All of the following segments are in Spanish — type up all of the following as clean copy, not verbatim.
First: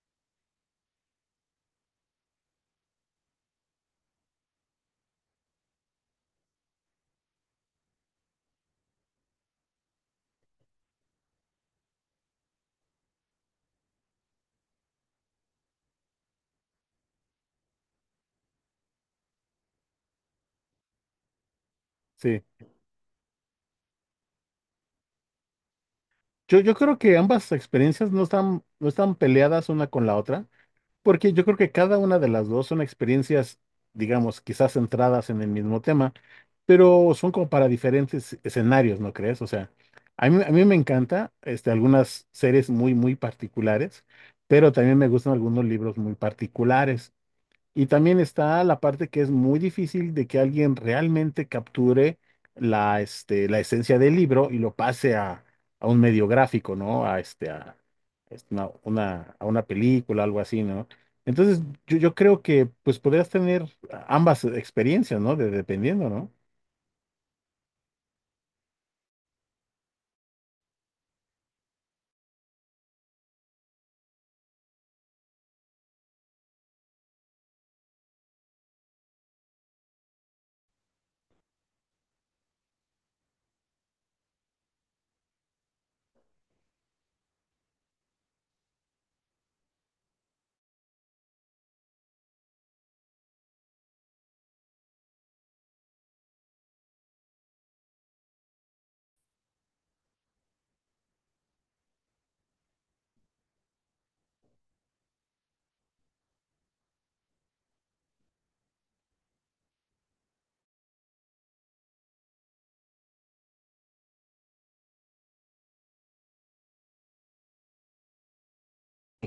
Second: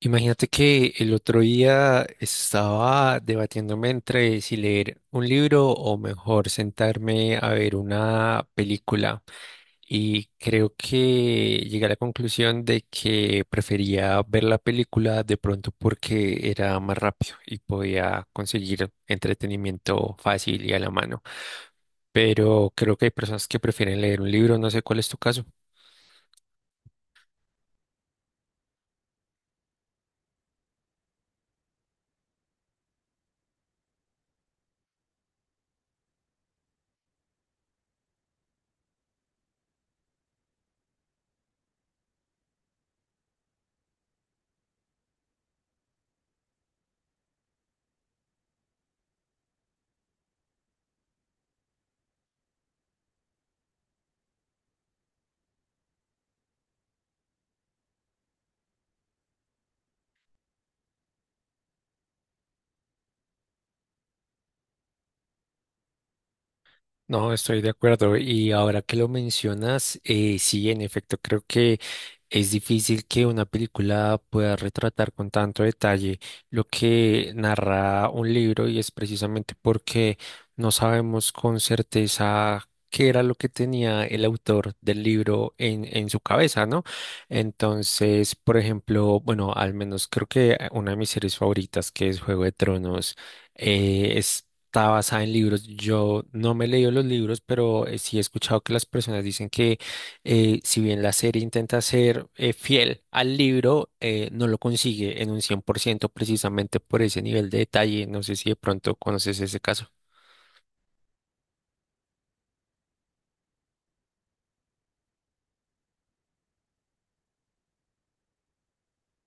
Imagínate que el otro día estaba debatiéndome entre si leer un libro o mejor sentarme a ver una película y creo que llegué a la conclusión de que prefería ver la película de pronto porque era más rápido y podía conseguir entretenimiento fácil y a la mano. Sí, Pero creo que hay personas que prefieren leer un libro, no sé cuál es tu caso. yo creo que ambas experiencias no están peleadas una con la otra, porque yo creo que cada una de las dos son experiencias, digamos, quizás centradas en el mismo tema, pero son como para diferentes escenarios, ¿no crees? O sea, a mí me encanta algunas series muy, muy particulares, pero también me gustan algunos libros muy particulares. Y también está la parte que es muy difícil de que alguien realmente capture la esencia del libro y lo pase a un medio gráfico, ¿no? A una película, algo así, ¿no? Entonces, yo creo que pues podrías tener ambas experiencias, ¿no? Dependiendo, ¿no? No, estoy de acuerdo. Y ahora que lo mencionas, sí, en efecto, creo que es difícil que una película pueda retratar con tanto detalle lo que narra un libro, y es precisamente porque no sabemos con certeza qué era lo que tenía el autor del libro en su cabeza, ¿no? Entonces, por ejemplo, bueno, al menos creo que una de mis series favoritas, que es Juego de Tronos, eh, es... está basada en libros. Yo no me he leído los libros, pero sí he escuchado que las personas dicen que si bien la serie intenta ser fiel al libro, no lo consigue en un 100% precisamente por ese nivel de detalle. No sé si de pronto conoces ese caso.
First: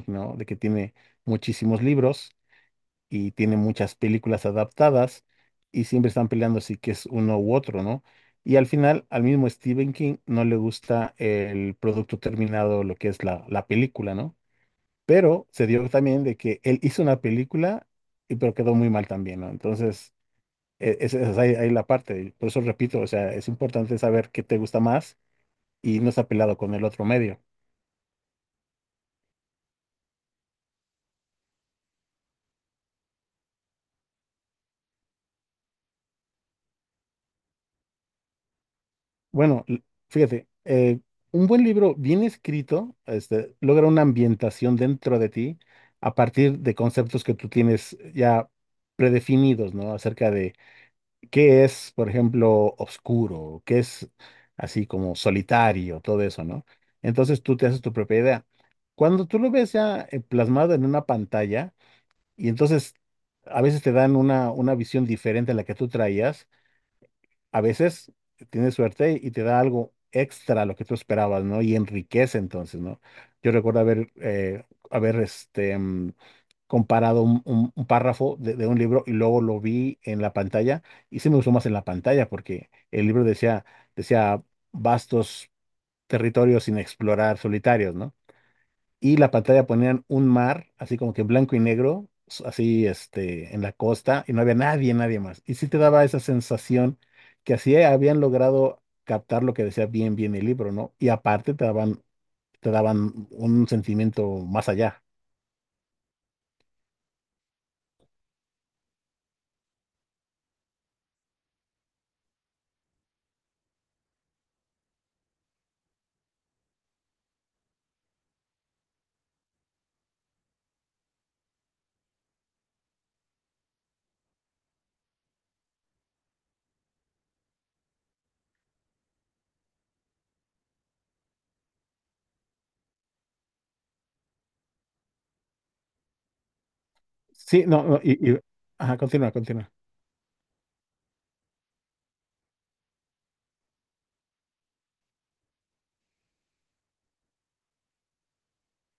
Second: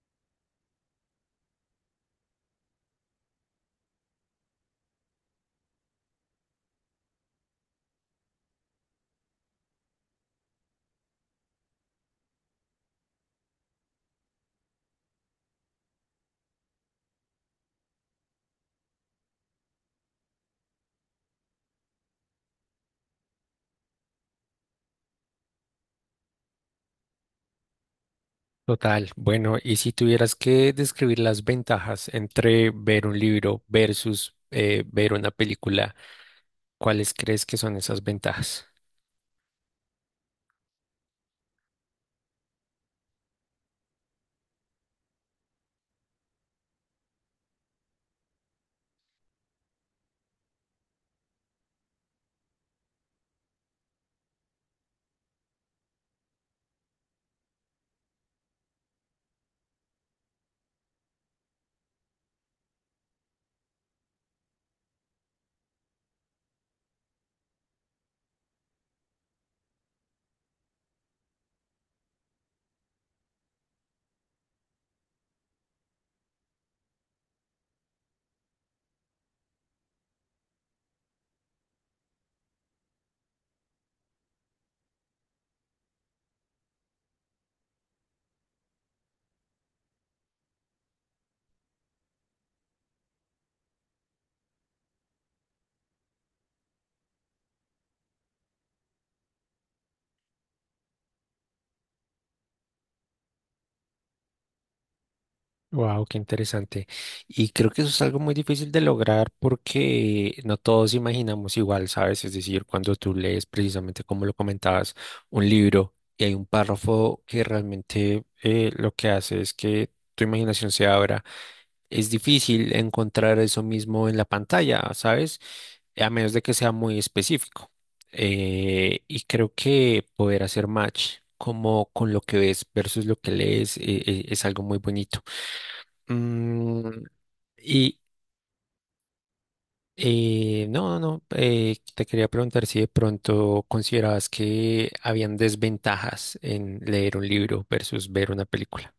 ¿No? De que tiene muchísimos libros y tiene muchas películas adaptadas y siempre están peleando si que es uno u otro, ¿no? Y al final, al mismo Stephen King no le gusta el producto terminado, lo que es la película, ¿no? Pero se dio también de que él hizo una película, y pero quedó muy mal también, ¿no? Entonces, esa es, ahí la parte. Por eso repito, o sea, es importante saber qué te gusta más y no estar peleado con el otro medio. Total, bueno, y si tuvieras que describir las ventajas entre ver un libro versus ver una película, ¿cuáles crees que son esas ventajas? Bueno, fíjate, un buen libro bien escrito, logra una ambientación dentro de ti a partir de conceptos que tú tienes ya predefinidos, ¿no? Acerca de qué es, por ejemplo, oscuro, qué es así como solitario, todo eso, ¿no? Entonces tú te haces tu propia idea. Cuando tú lo ves ya plasmado en una pantalla, y entonces a veces te dan una visión diferente a la que tú traías. A veces tienes suerte y te da algo extra a lo que tú esperabas, ¿no? Y enriquece entonces, ¿no? Yo recuerdo haber comparado un párrafo de un libro y luego lo vi en la pantalla, y sí me gustó más en la pantalla porque el libro decía, decía vastos territorios sin explorar, solitarios, ¿no? Y la pantalla ponían un mar, así como que blanco y negro, así en la costa, y no había nadie, nadie más. Y sí te daba esa sensación que así habían logrado captar lo que decía bien, bien el libro, ¿no? Y aparte te daban un sentimiento más allá. Wow, qué interesante. Y creo que eso es algo muy difícil de lograr porque no todos imaginamos igual, ¿sabes? Es decir, cuando tú lees precisamente como lo comentabas, un libro y hay un párrafo que realmente lo que hace es que tu imaginación se abra, es difícil encontrar eso mismo en la pantalla, ¿sabes? A menos de que sea muy específico. Y creo que poder hacer match como con lo que ves versus lo que lees es algo muy bonito. Mm, Sí, no, y no, ajá, continúa, continúa. No, no, no, te quería preguntar si de pronto considerabas que habían desventajas en leer un libro versus ver una película.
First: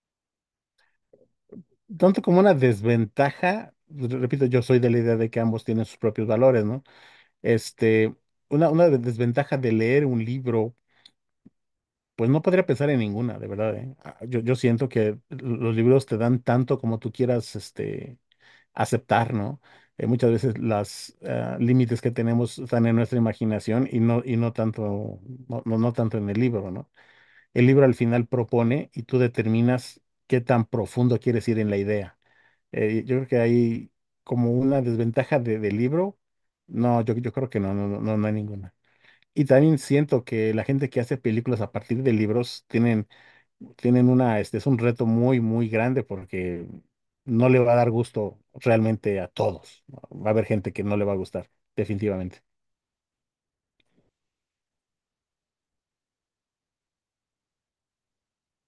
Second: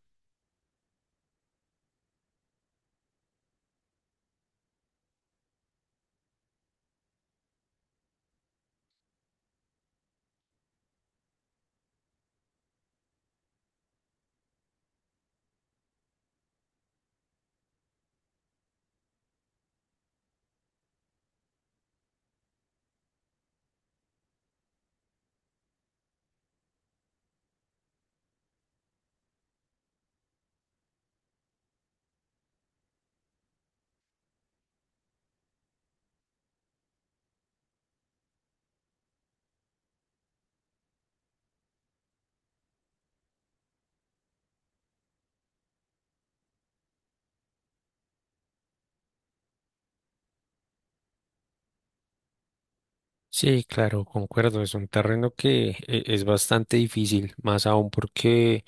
Tanto como una desventaja, pues, repito, yo soy de la idea de que ambos tienen sus propios valores, ¿no? Este, Desventaja de leer un libro. Pues no podría pensar en ninguna, de verdad, ¿eh? Ah, yo siento que los libros te dan tanto como tú quieras, aceptar, ¿no? Muchas veces los límites que tenemos están en nuestra imaginación y no tanto en el libro, ¿no? El libro al final propone y tú determinas qué tan profundo quieres ir en la idea. Yo creo que hay como una desventaja del libro. No, yo creo que no hay ninguna. Y también siento que la gente que hace películas a partir de libros tienen una, este es un reto muy, muy grande porque no le va a dar gusto realmente a todos, ¿no? Va a haber gente que no le va a gustar, definitivamente. Sí, claro, concuerdo, es un terreno que es bastante difícil, más aún porque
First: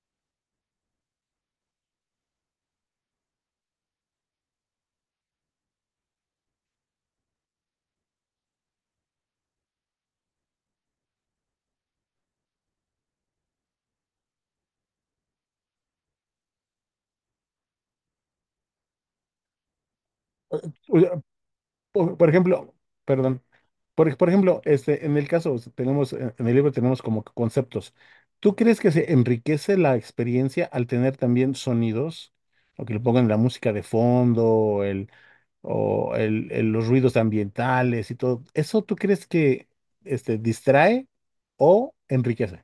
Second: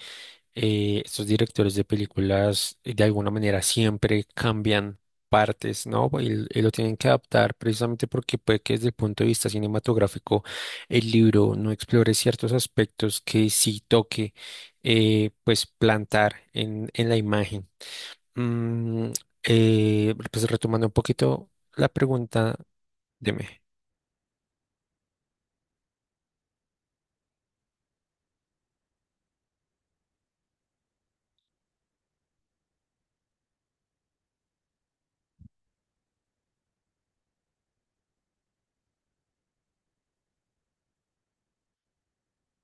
estos directores de películas de alguna manera siempre cambian partes, ¿no? Y lo tienen que adaptar precisamente porque puede que desde el punto de vista cinematográfico el libro no explore ciertos aspectos que sí toque, pues, plantar en la imagen. Mm, pues retomando un O sea, poquito la por pregunta, ejemplo, perdón, dime. por ejemplo, en el caso, o sea, tenemos, en el libro tenemos como que conceptos. ¿Tú crees que se enriquece la experiencia al tener también sonidos? ¿O que le pongan la música de fondo, o los ruidos ambientales y todo? ¿Eso tú crees que distrae o enriquece?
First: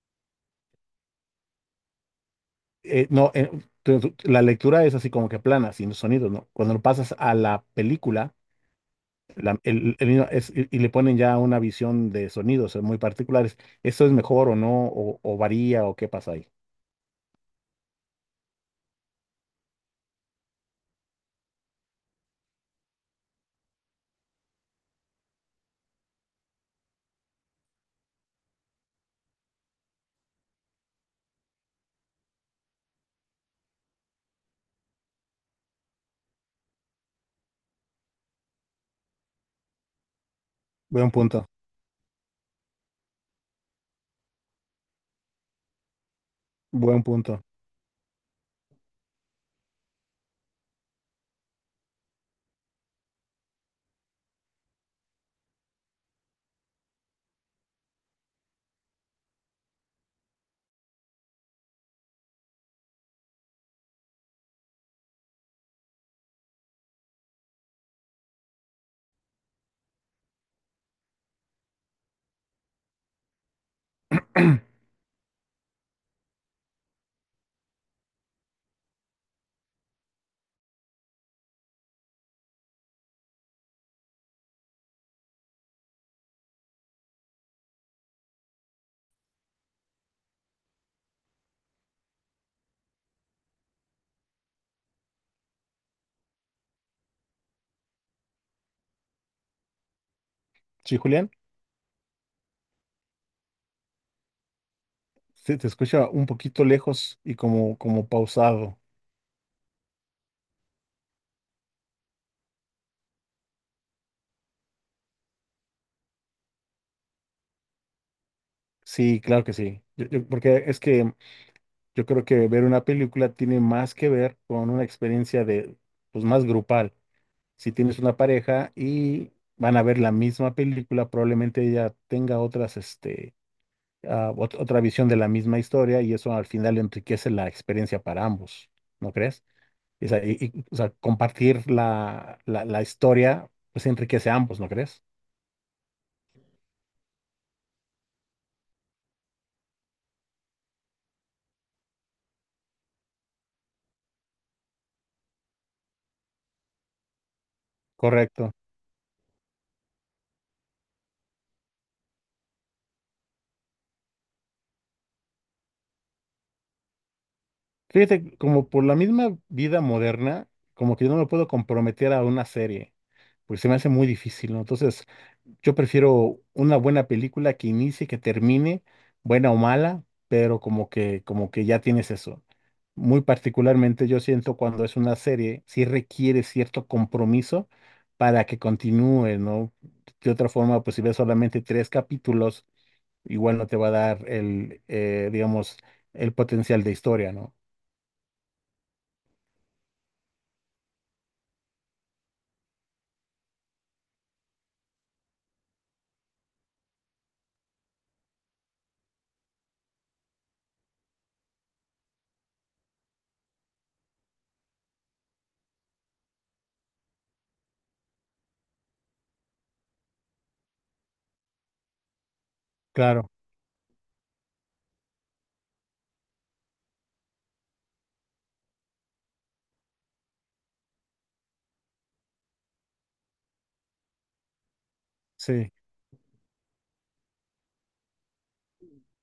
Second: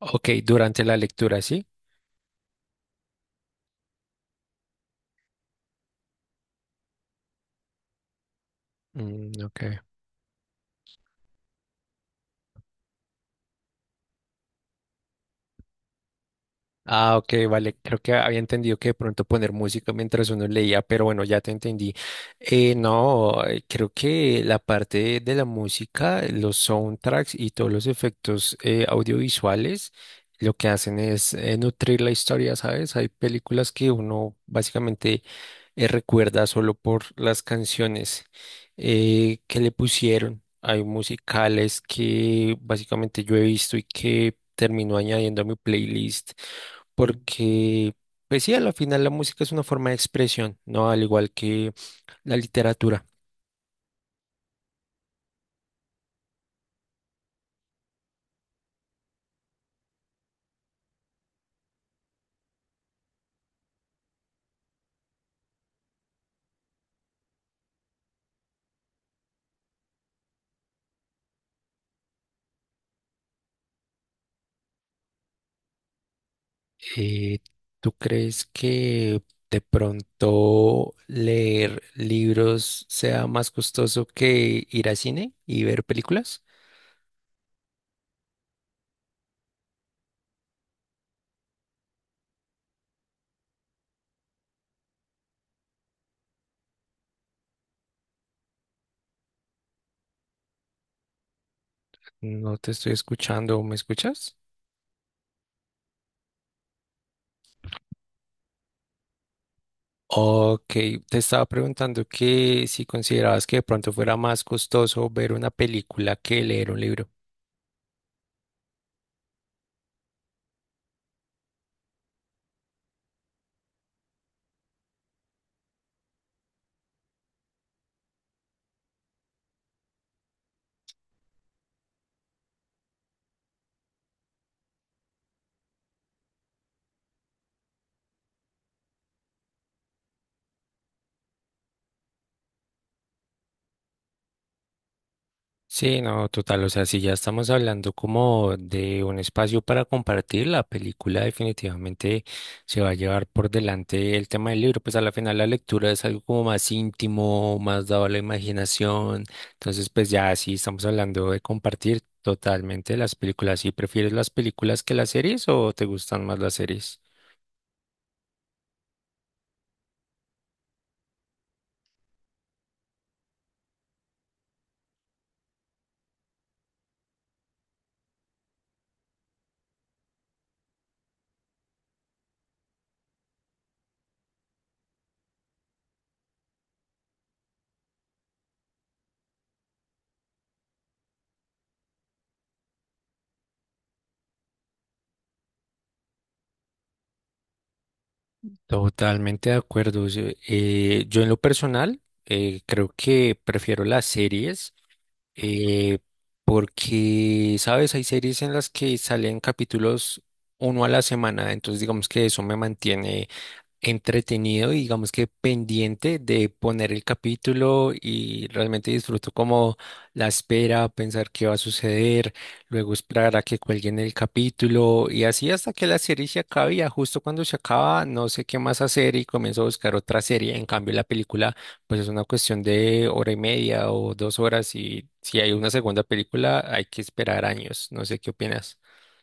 Ok, durante la lectura, ¿sí? No, la lectura es así como que plana, sin los sonidos, ¿no? Cuando lo pasas a la película, Mm, la- ok. El niño es- y le ponen ya una visión de sonidos, muy particulares. ¿Eso es mejor o no? O varía o qué pasa ahí? Ah, ok, vale. Creo que había entendido que de pronto poner música mientras uno leía, pero bueno, ya te entendí. No, creo que la parte de la música, los soundtracks y todos los efectos audiovisuales, lo que hacen es nutrir la historia, ¿sabes? Hay películas que uno básicamente recuerda solo por las canciones que le pusieron. Hay Buen punto, musicales que básicamente yo he visto y que termino añadiendo a mi playlist buen punto. porque, pues sí, a la final la música es una forma de expresión, ¿no? Al igual que la literatura. Eh, ¿Tú crees que de pronto leer libros sea más costoso que ir a cine y ver películas? Sí, Julián, No te estoy escuchando, ¿me escuchas? se te escucha un poquito lejos y como, como pausado. Ok, te estaba preguntando que si considerabas que de pronto fuera más costoso ver una película que leer un libro. Sí, claro que sí. Porque es que yo creo que ver una película tiene más que ver con una experiencia de, pues más grupal. Si tienes una pareja y van a ver la misma película, probablemente ella tenga otras, otra visión de la misma historia y eso al final enriquece la experiencia para ambos, ¿no crees? O sea, o sea, compartir la historia, pues enriquece a ambos, ¿no crees? Sí, no, total, o sea, si ya estamos hablando como de un espacio para compartir, la película definitivamente se va a llevar por delante el tema del libro, pues a la final la lectura es algo como más íntimo, más dado a la Correcto. imaginación, entonces pues ya sí estamos hablando de compartir totalmente las películas. ¿Y prefieres las películas que las series o te gustan más las series? Fíjate, como por la misma vida moderna, como que yo no me puedo comprometer a una serie, porque se me hace muy difícil, ¿no? Entonces, yo prefiero una buena película que inicie, que termine, buena o mala, pero como que ya tienes eso. Muy particularmente yo siento cuando es una serie, sí requiere cierto compromiso para que continúe, ¿no? De otra forma, pues si ves solamente tres capítulos, igual no te va a dar el, digamos, el potencial de historia, ¿no? Totalmente de acuerdo. Yo en lo personal creo que prefiero las series eh, porque, sabes, hay series en las que salen capítulos uno a la semana, entonces digamos que eso me mantiene entretenido y digamos que pendiente de poner el capítulo y realmente disfruto como la espera, pensar qué va a suceder, luego Claro, esperar a que cuelguen el capítulo y así hasta que la serie se acabe, y ya justo cuando se acaba no sé qué más hacer y comienzo a buscar otra serie. En cambio la película pues es una cuestión de hora y media o 2 horas, y si hay una sí. segunda película hay que esperar años. No sé qué opinas.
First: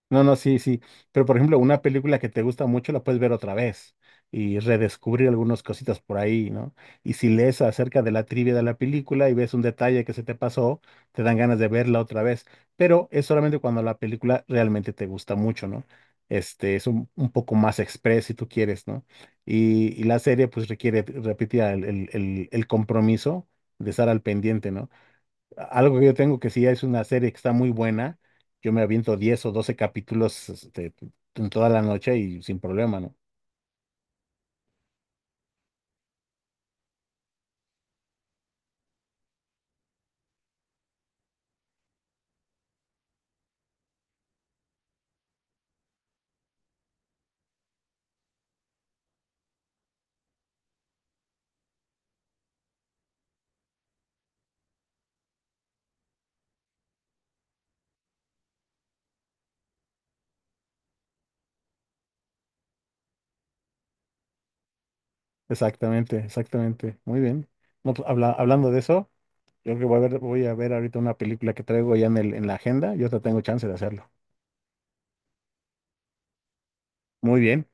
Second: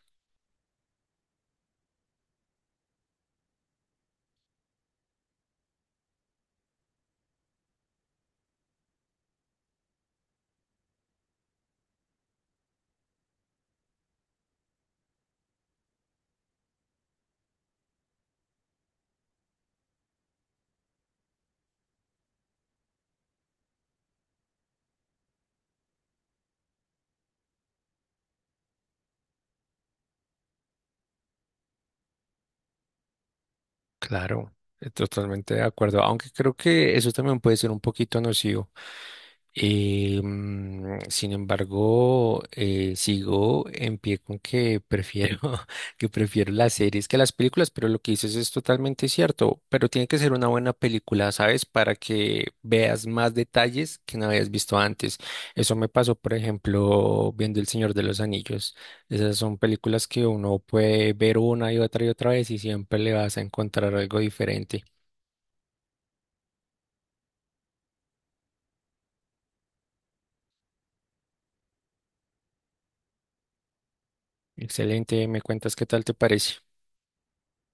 No, no, sí, sí. Pero por ejemplo, una película que te gusta mucho la puedes ver otra vez y redescubrir algunas cositas por ahí, ¿no? Y si lees acerca de la trivia de la película y ves un detalle que se te pasó, te dan ganas de verla otra vez. Pero es solamente cuando la película realmente te gusta mucho, ¿no? Este, es un poco más express si tú quieres, ¿no? Y la serie pues requiere, repetía, el compromiso de estar al pendiente, ¿no? Algo que yo tengo que sí es una serie que está muy buena. Yo me aviento 10 o 12 capítulos en toda la noche y sin problema, ¿no? Claro, totalmente de acuerdo, aunque creo que eso también puede ser un poquito nocivo. Sin embargo, sigo en pie con que prefiero, que prefiero las series que las películas, pero lo que dices es totalmente cierto, pero tiene que ser una buena película, ¿sabes? Para que veas más detalles que no habías visto antes. Eso me pasó, por ejemplo, viendo El Señor de los Anillos. Esas son películas que uno puede ver una y otra vez y siempre le vas a encontrar algo diferente. Exactamente, exactamente. Muy bien. No, pues, hablando de eso, yo creo que voy a ver ahorita una película que traigo ya en en la agenda. Yo te tengo chance de hacerlo. Excelente, me cuentas qué tal te parece. Muy bien.